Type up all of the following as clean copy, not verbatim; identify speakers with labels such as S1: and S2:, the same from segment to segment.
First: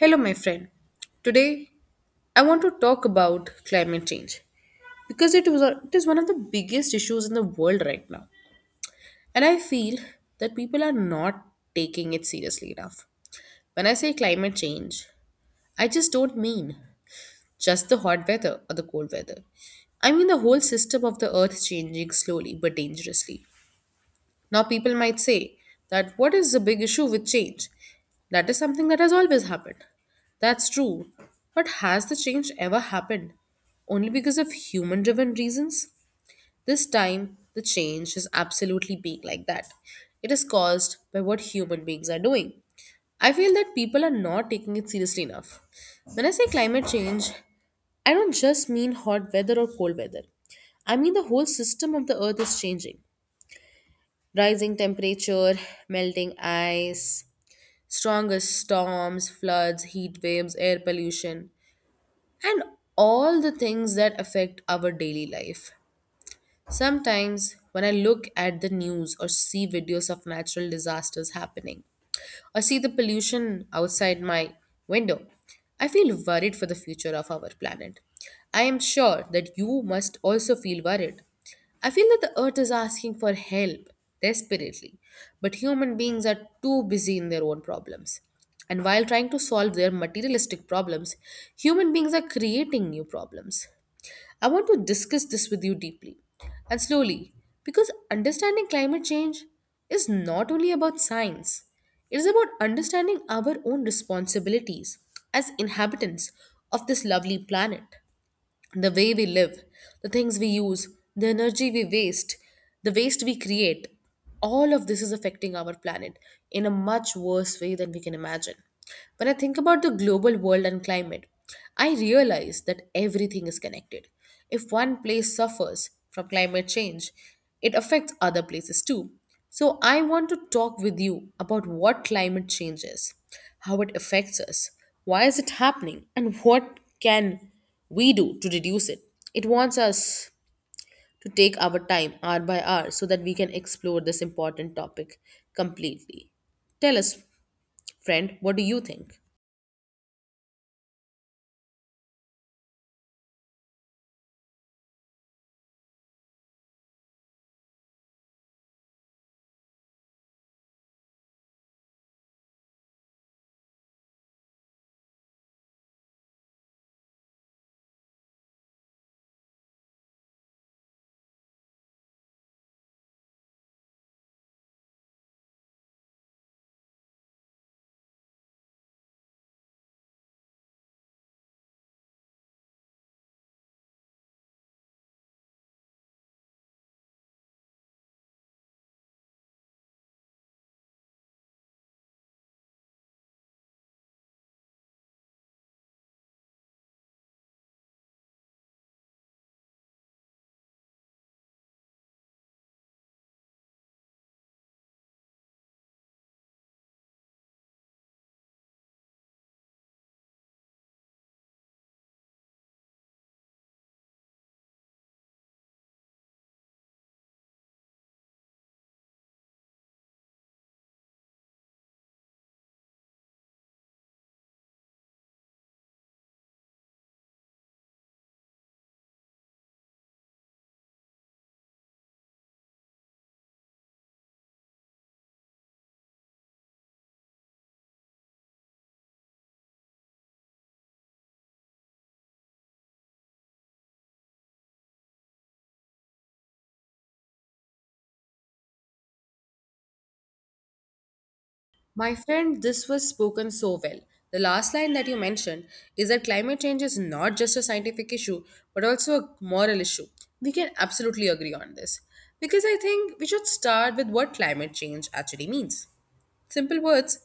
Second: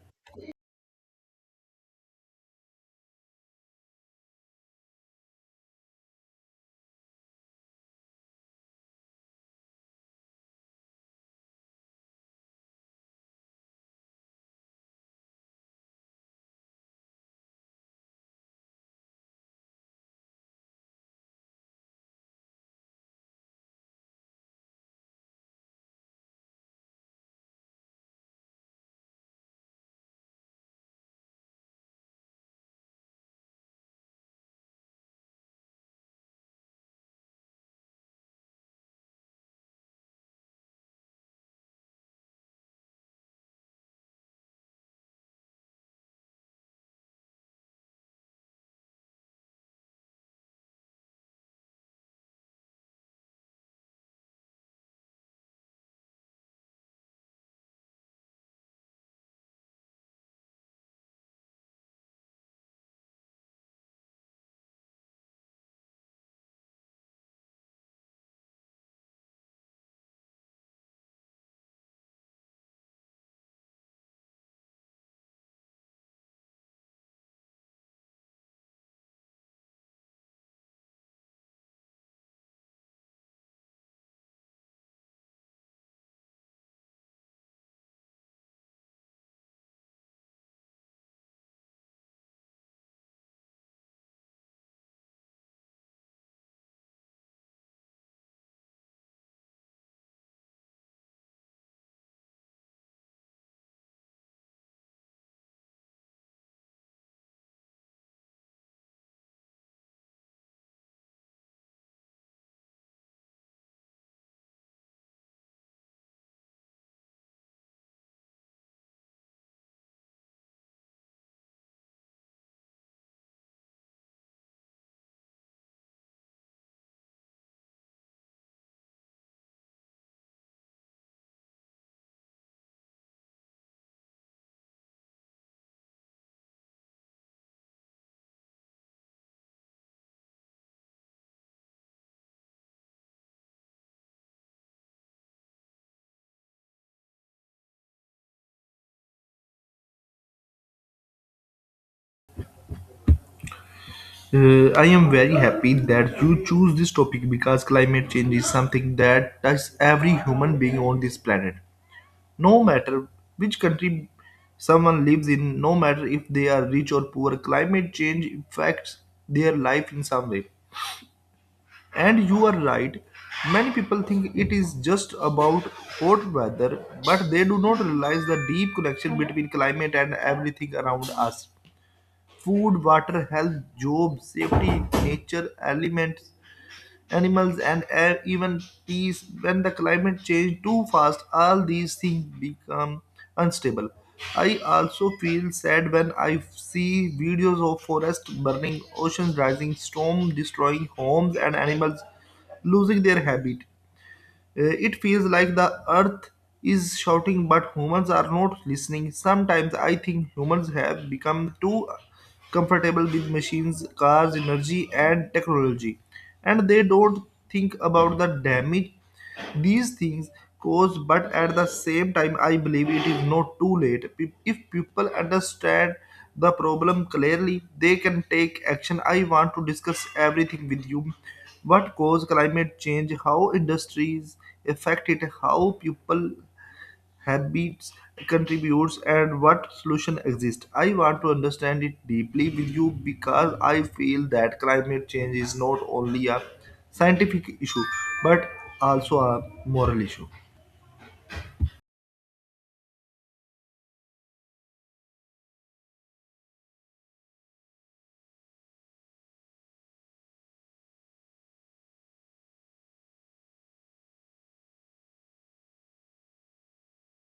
S1: Hello, my friend. Today, I want to talk about climate change because it is one of the biggest issues in the world right now, and I feel that people are not taking it seriously enough. When I say climate change, I just don't mean just the hot weather or the cold weather. I mean the whole system of the earth changing slowly but dangerously. Now, people might say that what is the big issue with change? That is something that has always happened. That's true. But has the change ever happened? Only because of human driven reasons? This time, the change is absolutely being like that. It is caused by what human beings are doing. I feel that people are not taking it seriously enough. When I say climate change, I don't just mean hot weather or cold weather. I mean the whole system of the earth is changing. Rising temperature, melting ice, stronger storms, floods, heat waves, air pollution, and all the things that affect our daily life. Sometimes, when I look at the news or see videos of natural disasters happening, or see the pollution outside my window. I feel worried for the future of our planet. I am sure that you must also feel worried. I feel that the earth is asking for help desperately, but human beings are too busy in their own problems. And while trying to solve their materialistic problems, human beings are creating new problems. I want to discuss this with you deeply and slowly because understanding climate change is not only about science, it is about understanding our own responsibilities as inhabitants of this lovely planet, the way we live, the things we use, the energy we waste, the waste we create, all of this is affecting our planet in a much worse way than we can imagine. When I think about the global world and climate, I realize that everything is connected. If one place suffers from climate change, it affects other places too. So, I want to talk with you about what climate change is, how it affects us, why is it happening, and what can we do to reduce it. It wants us to take our time hour by hour so that we can explore this important topic completely. Tell us, friend, what do you think?
S2: I am very happy that you choose this topic because climate change is something that touches every human being on this planet. No matter which country someone lives in, no matter if they are rich or poor, climate change affects their life in some way. And you are right, many people think it is just about hot weather, but they do not realize the deep connection between climate and everything around us. Food, water, health, job, safety, nature, elements, animals, and air, even peace. When the climate change too fast, all these things become unstable. I also feel sad when I see videos of forests burning, oceans rising, storm destroying homes, and animals losing their habit. It feels like the earth is shouting, but humans are not listening. Sometimes I think humans have become too comfortable with machines, cars, energy, and technology, and they don't think about the damage these things cause, but at the same time, I believe it is not too late. If people understand the problem clearly, they can take action. I want to discuss everything with you. What cause climate change, how industries affect it, how people habits, contributes, and what solution exist. I want to understand it deeply with you because I feel that climate change is not only a scientific issue but also a moral issue.
S1: My friend, this was spoken so well. The last line that you mentioned is that climate change is not just a scientific issue, but also a moral issue. We can absolutely agree on this. Because I think we should start with what climate change actually means. Simple words,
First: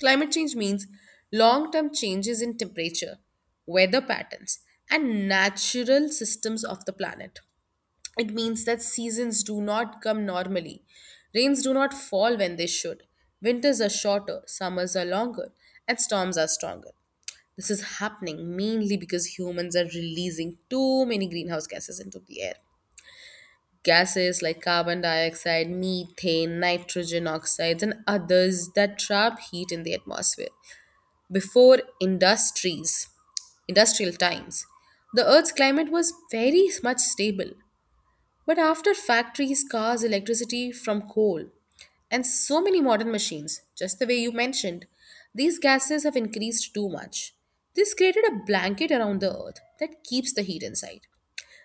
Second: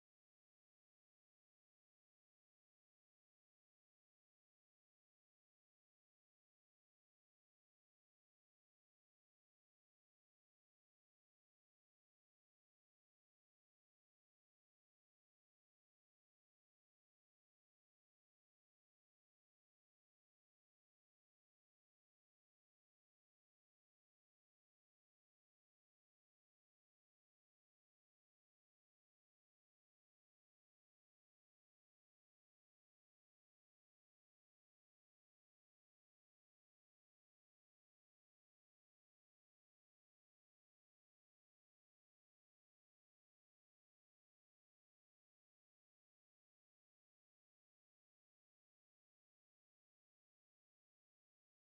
S1: climate change means long term changes in temperature, weather patterns, and natural systems of the planet. It means that seasons do not come normally, rains do not fall when they should, winters are shorter, summers are longer, and storms are stronger. This is happening mainly because humans are releasing too many greenhouse gases into the air. Gases like carbon dioxide, methane, nitrogen oxides, and others that trap heat in the atmosphere. Before industries, industrial times, the Earth's climate was very much stable. But after factories, cars, electricity from coal, and so many modern machines, just the way you mentioned, these gases have increased too much. This created a blanket around the Earth that keeps the heat inside,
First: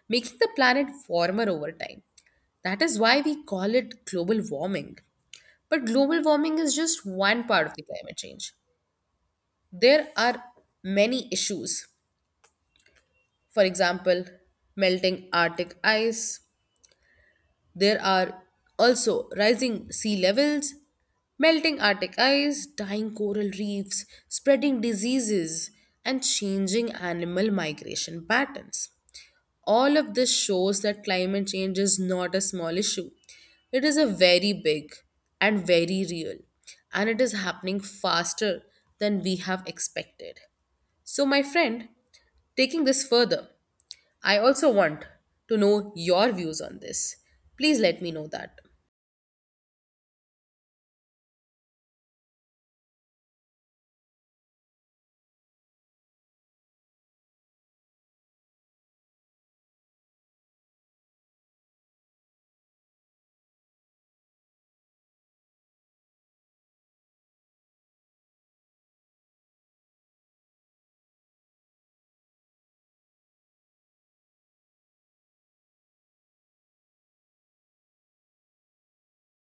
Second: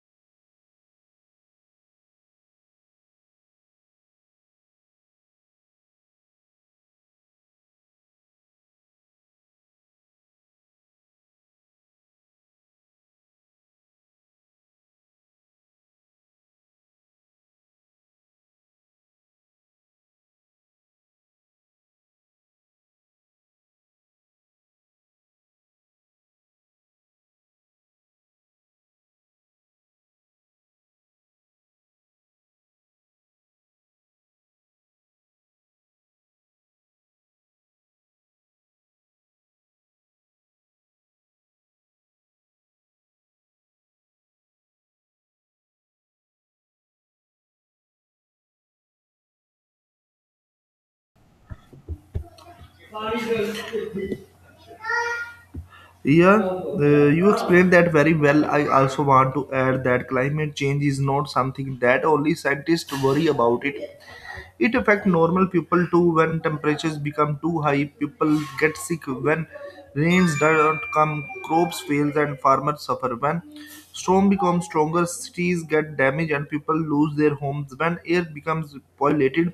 S1: making the planet warmer over time. That is why we call it global warming. But global warming is just one part of the climate change. There are many issues. For example, melting Arctic ice. There are also rising sea levels, melting Arctic ice, dying coral reefs, spreading diseases, and changing animal migration patterns. All of this shows that climate change is not a small issue. It is a very big and very real, and it is happening faster than we have expected. So, my friend, taking this further, I also want to know your views on this. Please let me know that.
S2: Yeah, you explained that very well. I also want to add that climate change is not something that only scientists worry about it. It affects normal people too when temperatures become too high, people get sick when rains don't come, crops fail and farmers suffer. When storm becomes stronger, cities get damaged and people lose their homes. When air becomes polluted,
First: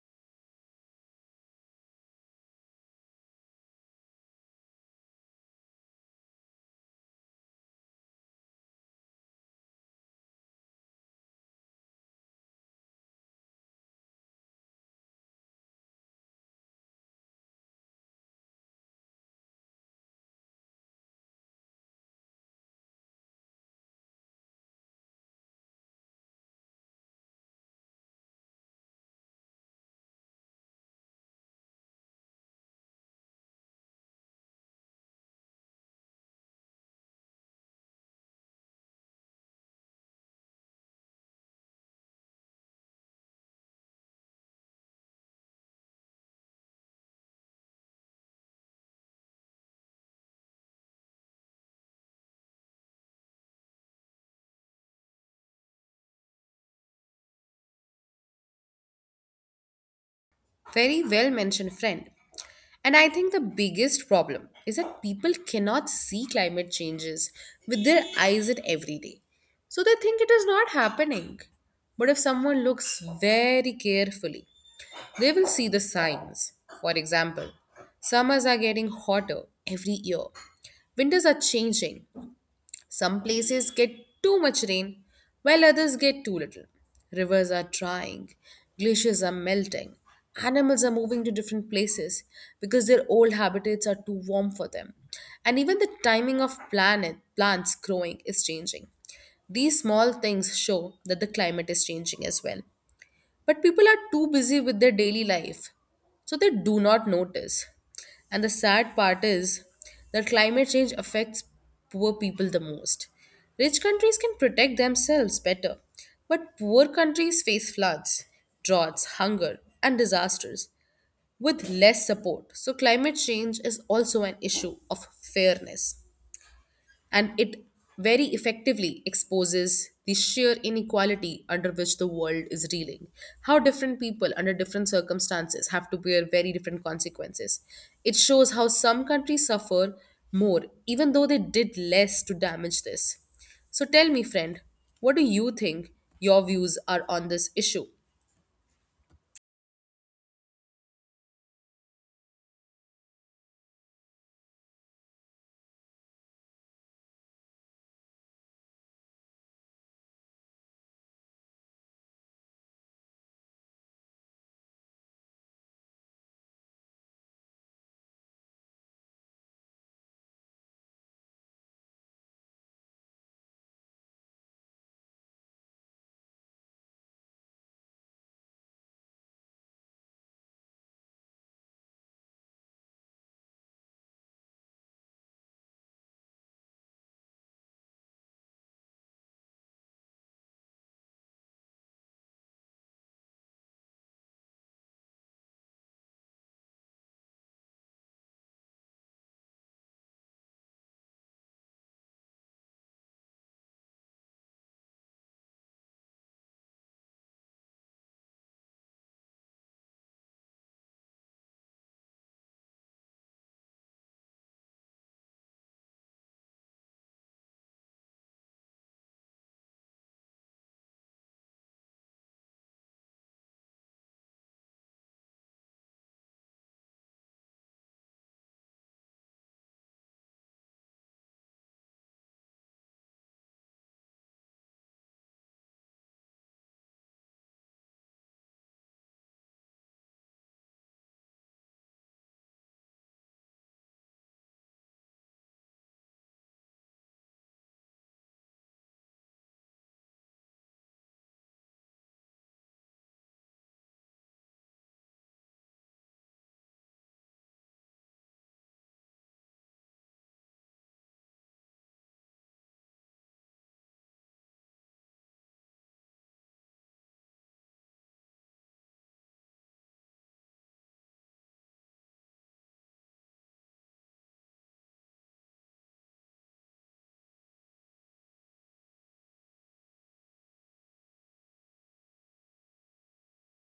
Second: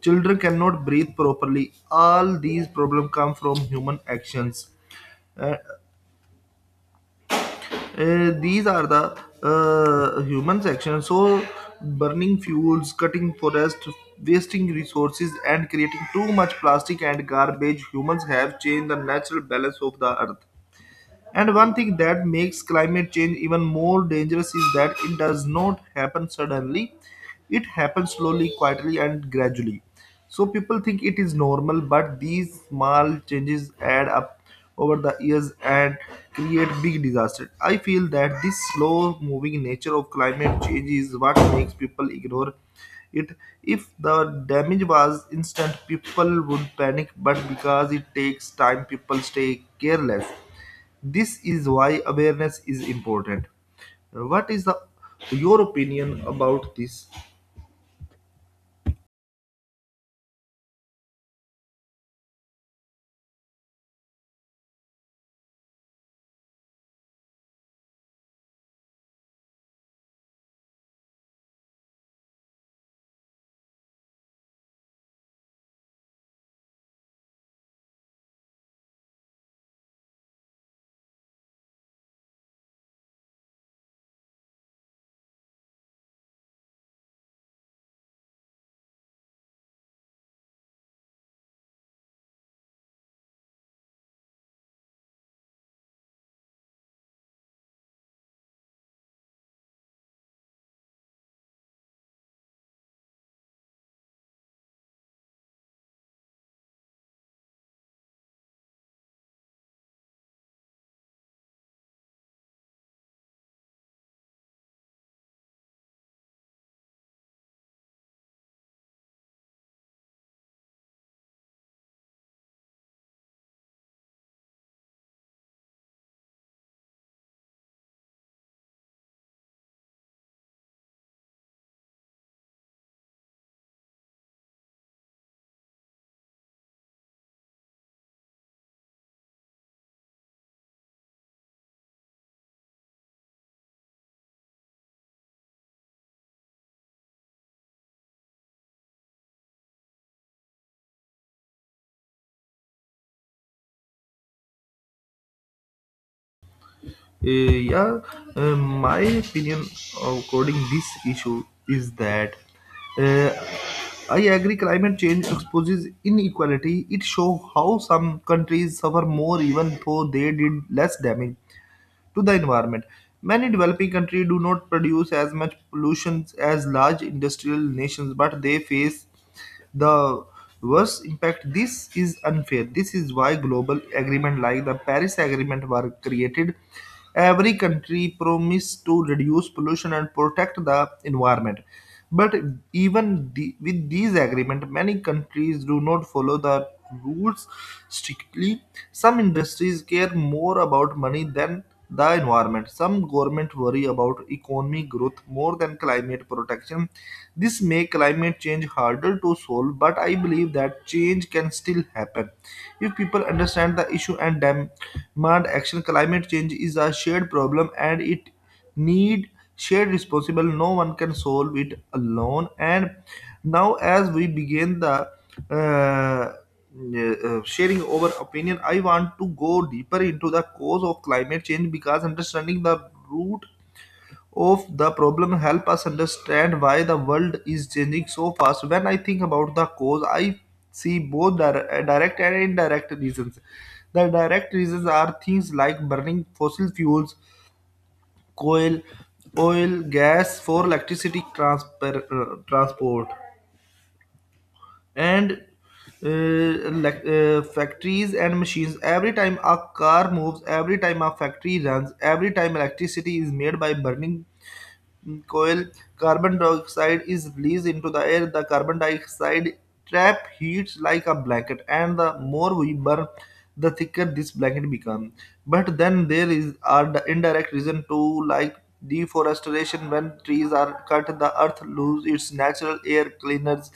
S2: children cannot breathe properly. All these problems come from human actions. Uh, these are the human section. So, burning fuels, cutting forests, wasting resources, and creating too much plastic and garbage, humans have changed the natural balance of the earth. And one thing that makes climate change even more dangerous is that it does not happen suddenly. It happens slowly, quietly, and gradually. So people think it is normal, but these small changes add up over the years and create big disasters. I feel that this slow moving nature of climate change is what makes people ignore it. If the damage was instant people would panic but because it takes time people stay careless. This is why awareness is important. What is the your opinion about this?
S1: Very well mentioned, friend. And I think the biggest problem is that people cannot see climate changes with their eyes at every day. So they think it is not happening. But if someone looks very carefully, they will see the signs. For example, summers are getting hotter every year, winters are changing, some places get too much rain, while others get too little. Rivers are drying, glaciers are melting, animals are moving to different places because their old habitats are too warm for them. And even the timing of planet plants growing is changing. These small things show that the climate is changing as well. But people are too busy with their daily life, so they do not notice. And the sad part is that climate change affects poor people the most. Rich countries can protect themselves better, but poor countries face floods, droughts, hunger, and disasters with less support. So, climate change is also an issue of fairness and it very effectively exposes the sheer inequality under which the world is reeling. How different people under different circumstances have to bear very different consequences. It shows how some countries suffer more, even though they did less to damage this. So tell me, friend, what do you think your views are on this issue?
S2: Uh, yeah, my opinion according this issue is that uh, I agree climate change exposes inequality. It shows how some countries suffer more even though they did less damage to the environment. Many developing countries do not produce as much pollution as large industrial nations, but they face the worst impact. This is unfair. This is why global agreements like the Paris Agreement were created. Every country promised to reduce pollution and protect the environment but with these agreements, many countries do not follow the rules strictly. Some industries care more about money than the environment. Some governments worry about economic growth more than climate protection. This makes climate change harder to solve, but I believe that change can still happen. If people understand the issue and demand action, climate change is a shared problem and it need shared responsible. No one can solve it alone. And now as we begin the uh, sharing our opinion, I want to go deeper into the cause of climate change because understanding the root of the problem help us understand why the world is changing so fast. When I think about the cause I see both direct and indirect reasons. The direct reasons are things like burning fossil fuels, coal, oil, gas for electricity, transport, and uh, factories and machines. Every time a car moves, every time a factory runs, every time electricity is made by burning coal, carbon dioxide is released into the air. The carbon dioxide trap heat like a blanket, and the more we burn, the thicker this blanket becomes. But then there is are the indirect reason too, like deforestation. When trees are cut, the earth loses its natural air cleaners.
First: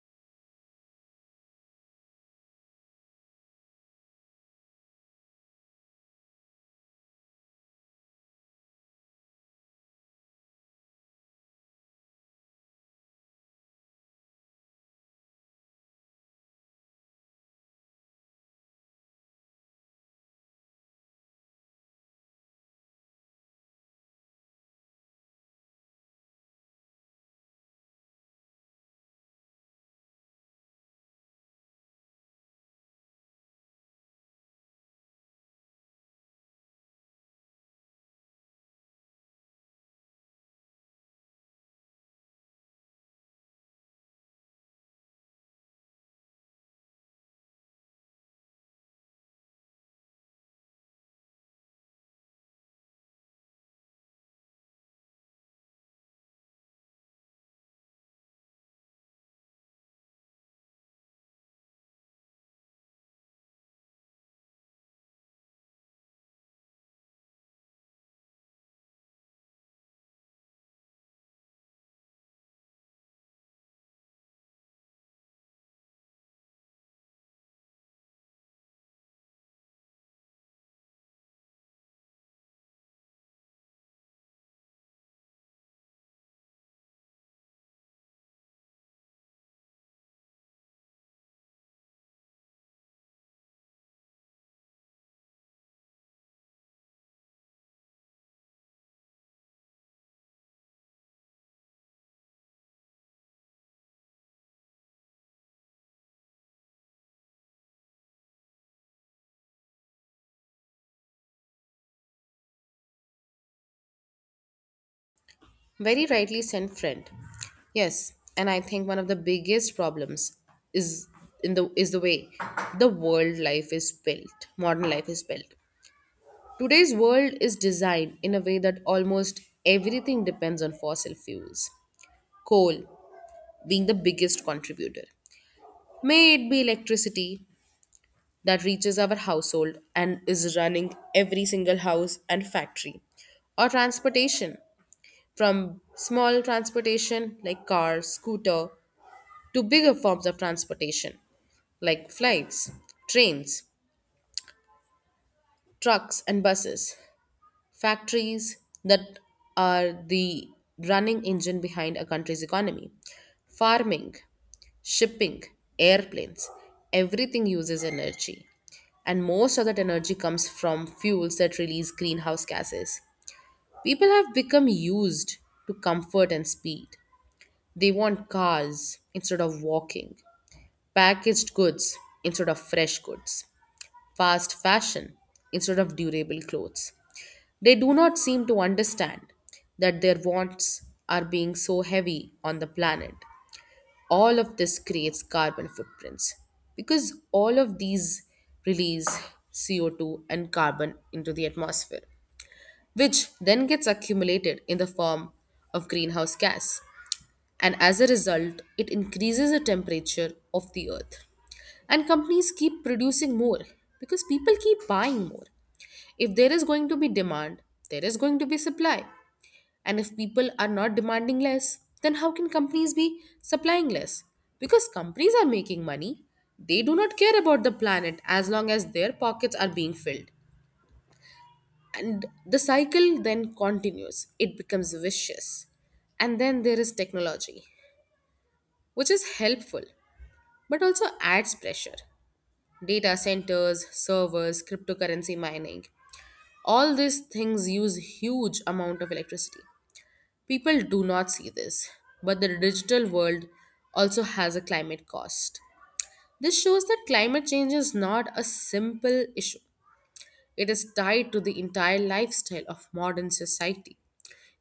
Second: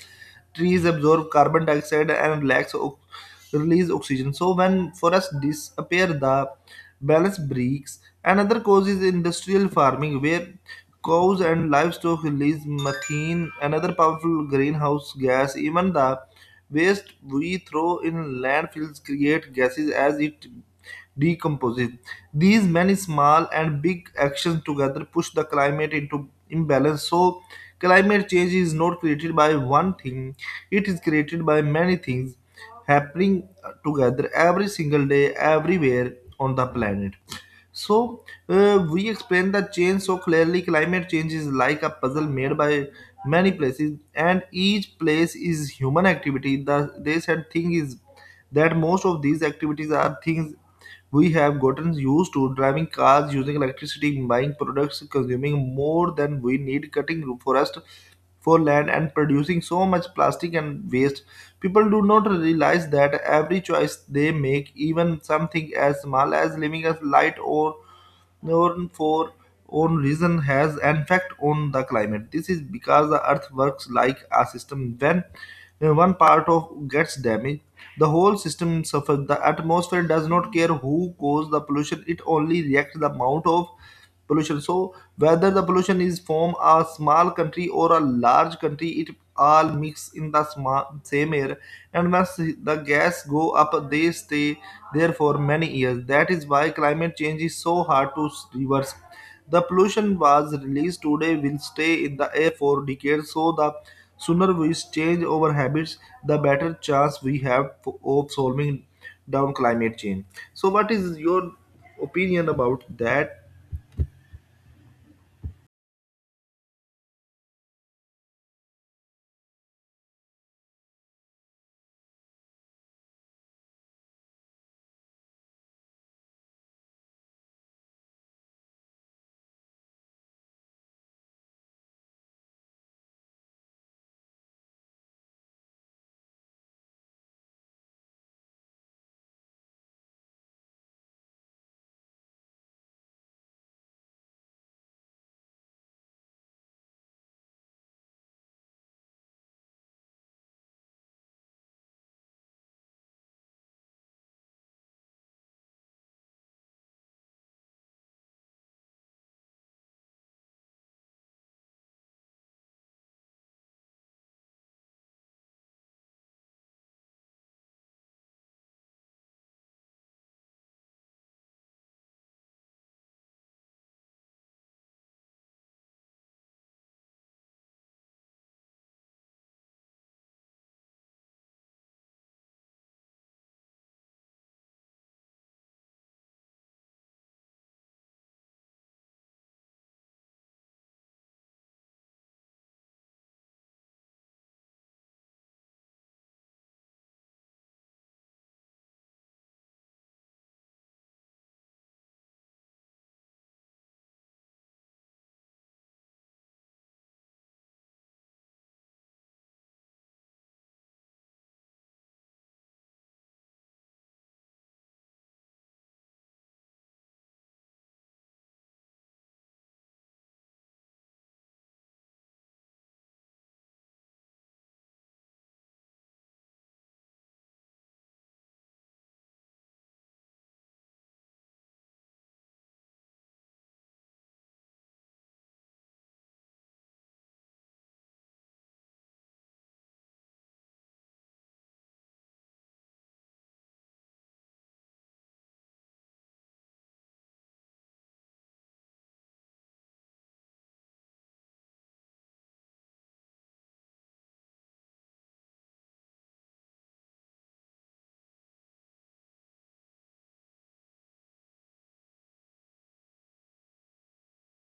S2: Trees absorb carbon dioxide and release oxygen. So when forests disappear the balance breaks. Another cause is industrial farming where cows and livestock release methane, another powerful greenhouse gas. Even the waste we throw in landfills create gases as it decomposing. These many small and big actions together push the climate into imbalance. So, climate change is not created by one thing, it is created by many things happening together every single day, everywhere on the planet. So we explain the change so clearly. Climate change is like a puzzle made by many places, and each place is human activity. The they said thing is that most of these activities are things we have gotten used to: driving cars, using electricity, buying products, consuming more than we need, cutting forest for land, and producing so much plastic and waste. People do not realize that every choice they make, even something as small as living a light or known for own reason, has an effect on the climate. This is because the earth works like a system. When one part of gets damaged, the whole system suffers. The atmosphere does not care who caused the pollution, it only reacts the amount of pollution. So whether the pollution is from a small country or a large country it all mix in the same air. And once the gas go up they stay there for many years. That is why climate change is so hard to reverse. The pollution was released today will stay in the air for decades. So the sooner we change our habits, the better chance we have of solving down climate change. So what is your opinion about that?
S1: Very rightly sent friend. Yes, and I think one of the biggest problems is in the is the way the world life is built. Modern life is built. Today's world is designed in a way that almost everything depends on fossil fuels. Coal being the biggest contributor. May it be electricity that reaches our household and is running every single house and factory, or transportation from small transportation like car, scooter to bigger forms of transportation like flights, trains, trucks, and buses, factories that are the running engine behind a country's economy, farming, shipping, airplanes, everything uses energy. And most of that energy comes from fuels that release greenhouse gases. People have become used to comfort and speed. They want cars instead of walking, packaged goods instead of fresh goods, fast fashion instead of durable clothes. They do not seem to understand that their wants are being so heavy on the planet. All of this creates carbon footprints because all of these release CO2 and carbon into the atmosphere, which then gets accumulated in the form of greenhouse gas. And as a result, it increases the temperature of the earth. And companies keep producing more because people keep buying more. If there is going to be demand, there is going to be supply. And if people are not demanding less, then how can companies be supplying less? Because companies are making money. They do not care about the planet as long as their pockets are being filled. And the cycle then continues, it becomes vicious. And then there is technology, which is helpful but also adds pressure. Data centers, servers, cryptocurrency mining, all these things use huge amount of electricity. People do not see this, but the digital world also has a climate cost. This shows that climate change is not a simple issue, it is tied to the entire lifestyle of modern society.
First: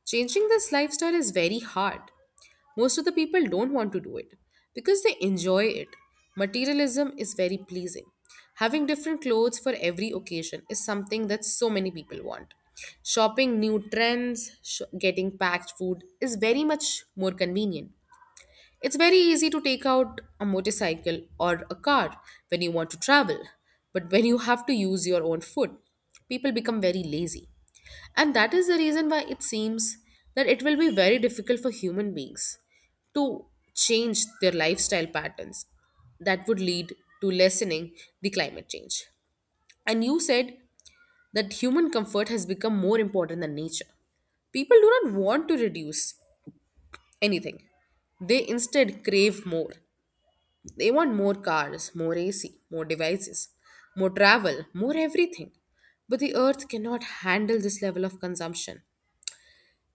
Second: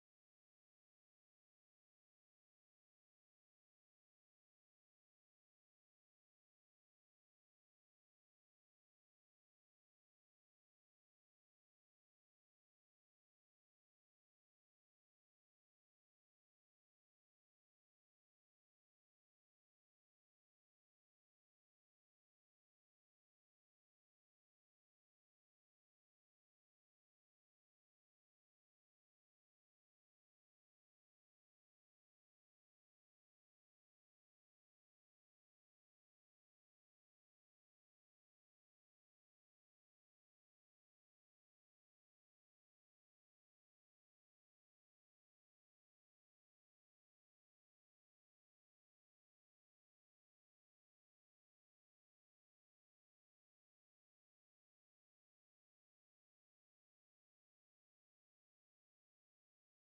S1: Changing this lifestyle is very hard. Most of the people don't want to do it because they enjoy it. Materialism is very pleasing. Having different clothes for every occasion is something that so many people want. Shopping new trends, getting packed food is very much more convenient. It's very easy to take out a motorcycle or a car when you want to travel, but when you have to use your own foot, people become very lazy. And that is the reason why it seems that it will be very difficult for human beings to change their lifestyle patterns that would lead to lessening the climate change. And you said that human comfort has become more important than nature. People do not want to reduce anything, they instead crave more. They want more cars, more AC, more devices, more travel, more everything. But the earth cannot handle this level of consumption.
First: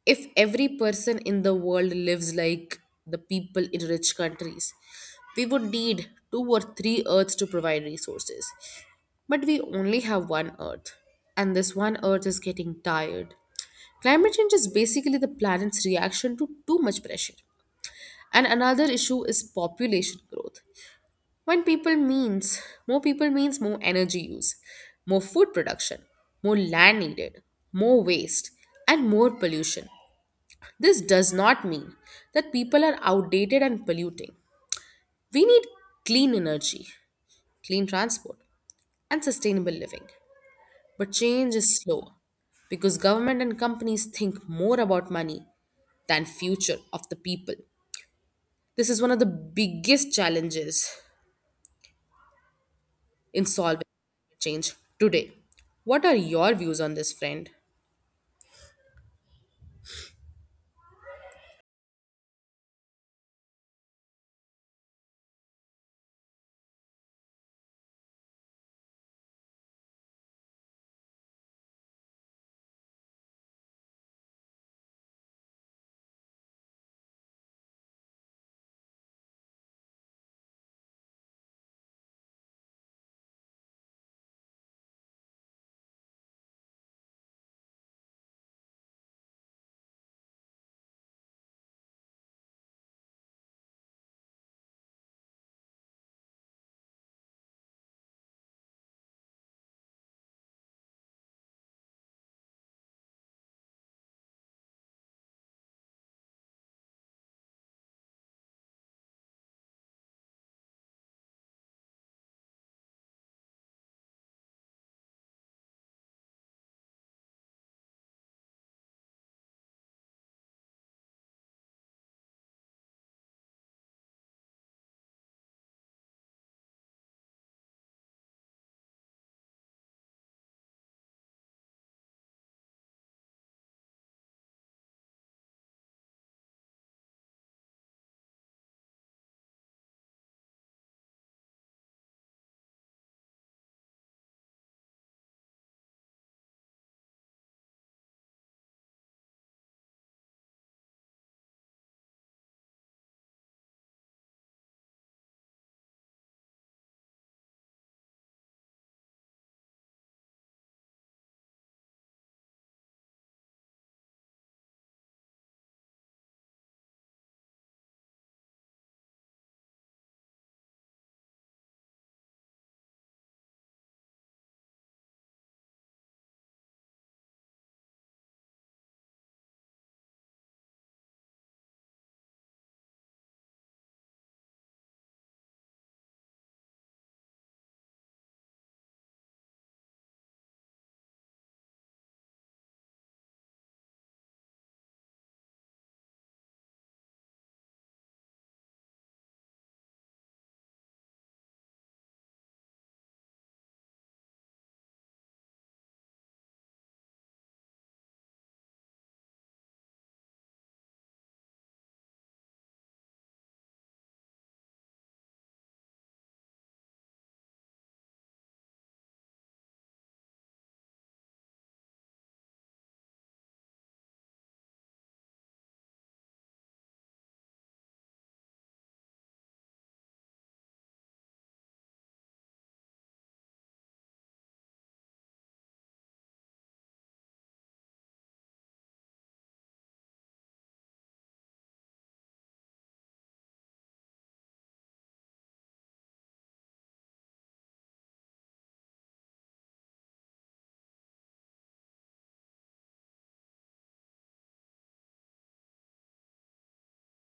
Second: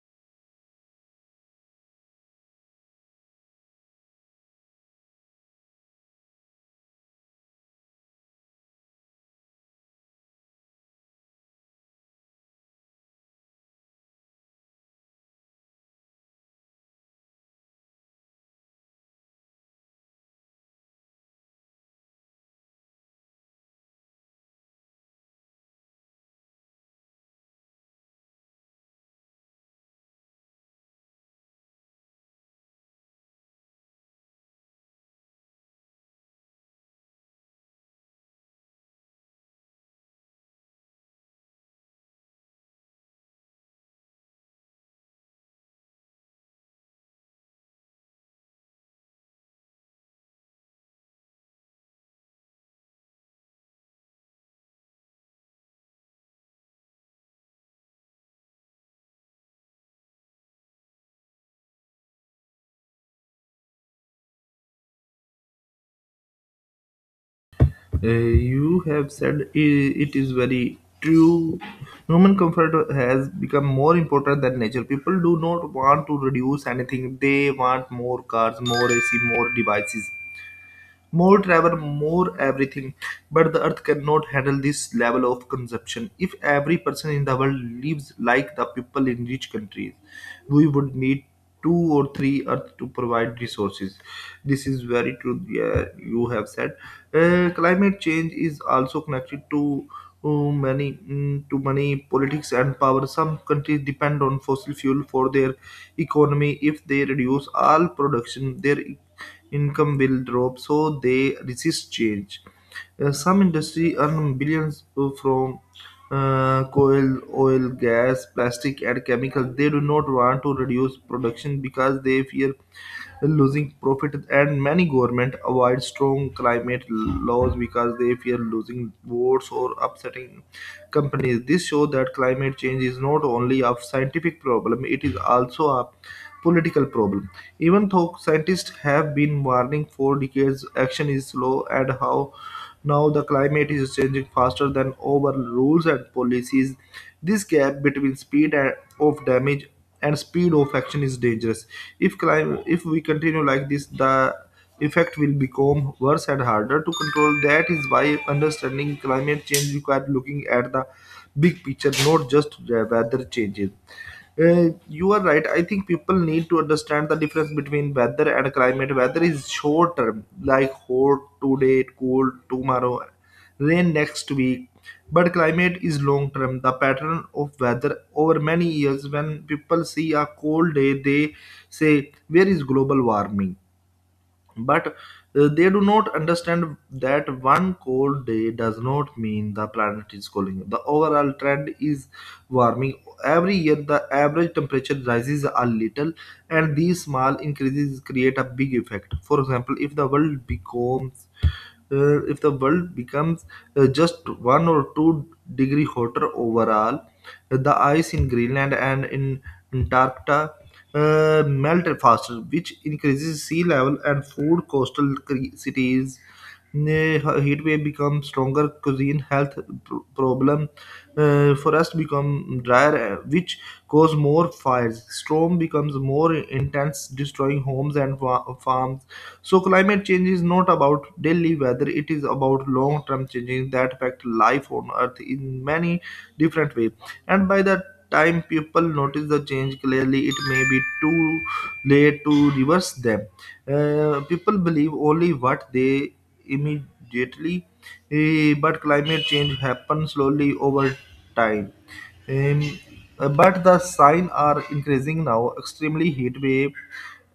S1: If every person in the world lives like the people in rich countries, we would need two or three earths to provide resources. But we only have one earth, and this one earth is getting tired. Climate change is basically the planet's reaction to too much pressure. And another issue is population growth. When people means More people means more energy use, more food production, more land needed, more waste, and more pollution. This does not mean that people are outdated and polluting. We need clean energy, clean transport, and sustainable living. But change is slow because government and companies think more about money than future of the people. This is one of the biggest challenges in solving climate change today. What are your views on this, friend?
S2: Uh, you have said it is very true. Human comfort has become more important than nature. People do not want to reduce anything. They want more cars, more AC, more devices. More travel, more everything. But the earth cannot handle this level of consumption. If every person in the world lives like the people in rich countries, we would need two or three earth to provide resources. This is very true, yeah, you have said. Climate change is also connected to uh, to many politics and power. Some countries depend on fossil fuel for their economy. If they reduce all production, their income will drop, so they resist change. Some industry earn billions from coal, oil, gas, plastic, and chemical. They do not want to reduce production because they fear losing profit, and many government avoid strong climate laws because they fear losing votes or upsetting companies. This shows that climate change is not only a scientific problem; it is also a political problem. Even though scientists have been warning for decades, action is slow and how now the climate is changing faster than our rules and policies. This gap between of damage and speed of action is dangerous. If if we continue like this, the effect will become worse and harder to control. That is why understanding climate change requires looking at the big picture, not just the weather changes. You are right. I think people need to understand the difference between weather and climate. Weather is short term, like hot today, cold tomorrow, rain next week. But climate is long term, the pattern of weather over many years. When people see a cold day, they say, "Where is global warming?" but they do not understand that one cold day does not mean the planet is cooling. The overall trend is warming. Every year the average temperature rises a little, and these small increases create a big effect. For example, if the world becomes uh, if the world becomes just one or two-degree hotter overall, the ice in Greenland and in Antarctica melt faster, which increases sea level and food coastal cities. Heat wave becomes stronger, cuisine health problem, forests become drier, which cause more fires. Storm becomes more intense, destroying homes and farms. So climate change is not about daily weather; it is about long-term changes that affect life on Earth in many different ways. And by the time people notice the change clearly, it may be too late to reverse them. People believe only what they immediately, eh, but climate change happens slowly over time. Um, but the signs are increasing now. Extremely heat wave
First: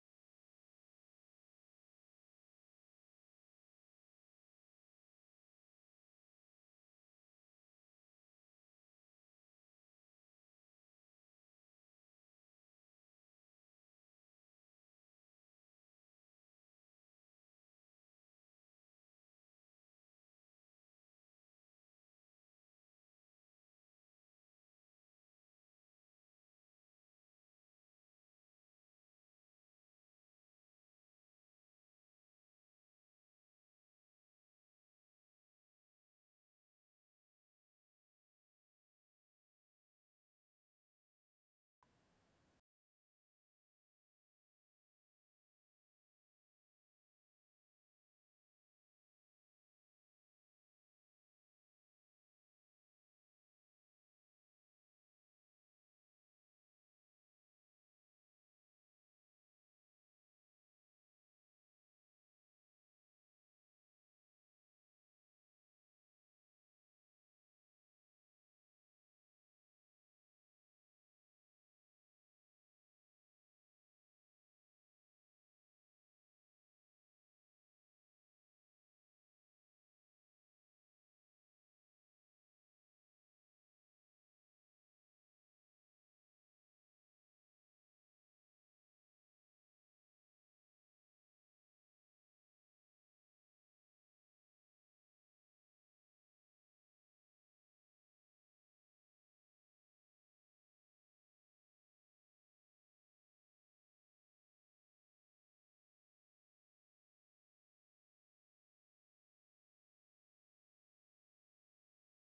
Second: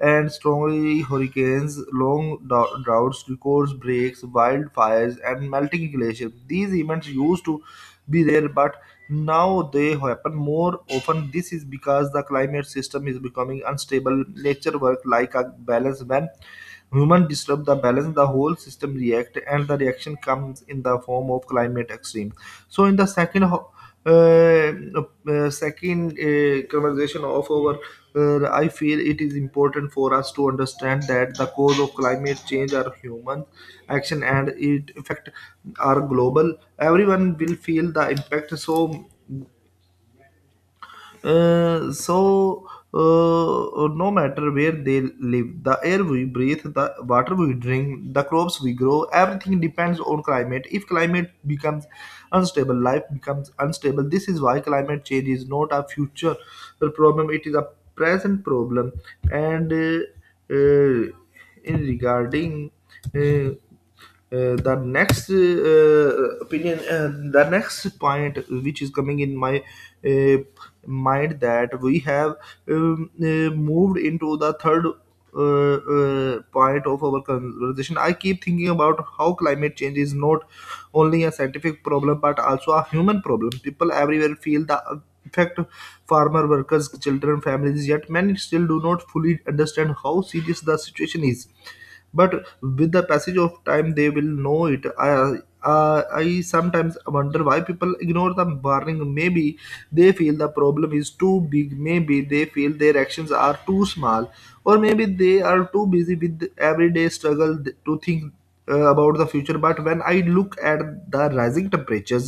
S2: and strongly hurricanes, long droughts, records breaks, wildfires, and melting glaciers. These events used to be rare, but now they happen more often. This is because the climate system is becoming unstable. Nature works like a balance. When human disturb the balance, the whole system react, and the reaction comes in the form of climate extreme. So in the second uh, second conversation of our I feel it is important for us to understand that the cause of climate change are human action and it effect are global. Everyone will feel the impact. So uh, so no matter where they live, the air we breathe, the water we drink, the crops we grow, everything depends on climate. If climate becomes unstable, life becomes unstable. This is why climate change is not a future problem; it is a present problem. And in regarding uh, uh, the next uh, uh, opinion uh, the next point which is coming in my uh, mind that we have moved into the third point of our conversation. I keep thinking about how climate change is not only a scientific problem but also a human problem. People everywhere feel the effect: farmer workers, children, families. Yet many still do not fully understand how serious the situation is, but with the passage of time they will know it. I sometimes wonder why people ignore the warning. Maybe they feel the problem is too big, maybe they feel their actions are too small, or maybe they are too busy with the everyday struggle to think about the future. But when I look at the rising temperatures,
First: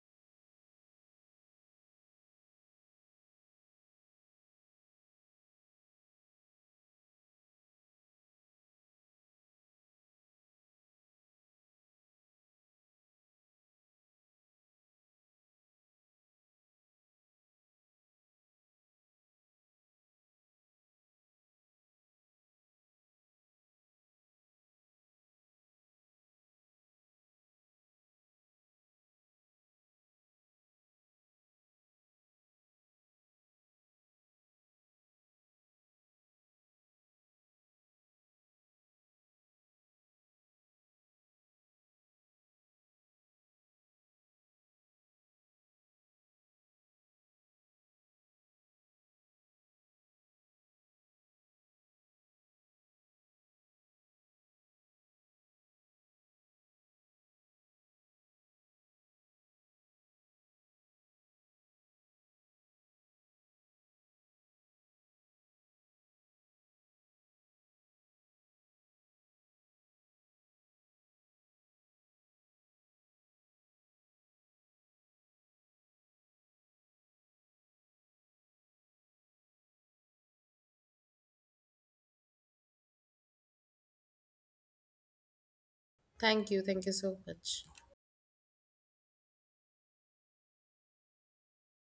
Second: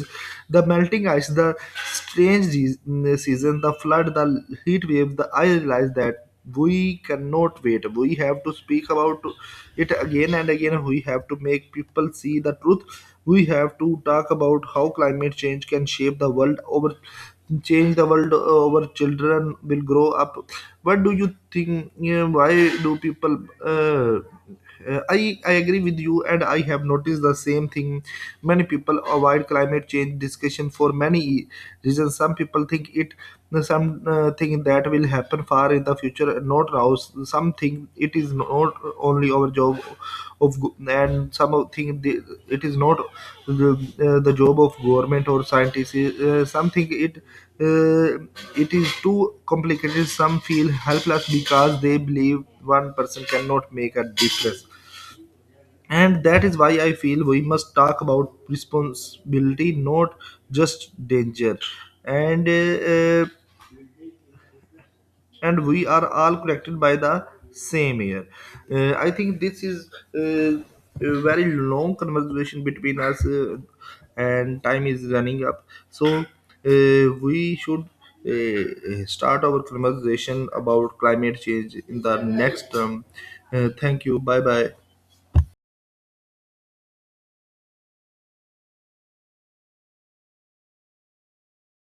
S2: the melting ice, the strange season, the flood, the heat wave, the, I realize that we cannot wait. We have to speak about it again and again. We have to make people see the truth. We have to talk about how climate change can shape the world over, change the world over. Children will grow up. What do you think? Yeah, why do people uh, I agree with you and I have noticed the same thing. Many people avoid climate change discussion for many reasons. Some people think it the some that will happen far in the future, not rouse something. It is not only our job of and something the- it is not the, the job of government or scientists, something it uh, it is too complicated. Some feel helpless because they believe one person cannot make a difference. And that is why I feel we must talk about responsibility, not just danger. And and we are all connected by the same air. I think this is uh, a very long conversation between us, and time is running up. So we should start our conversation about climate change in the next term. Thank you. Bye bye.
S1: Thank you. Thank you so much.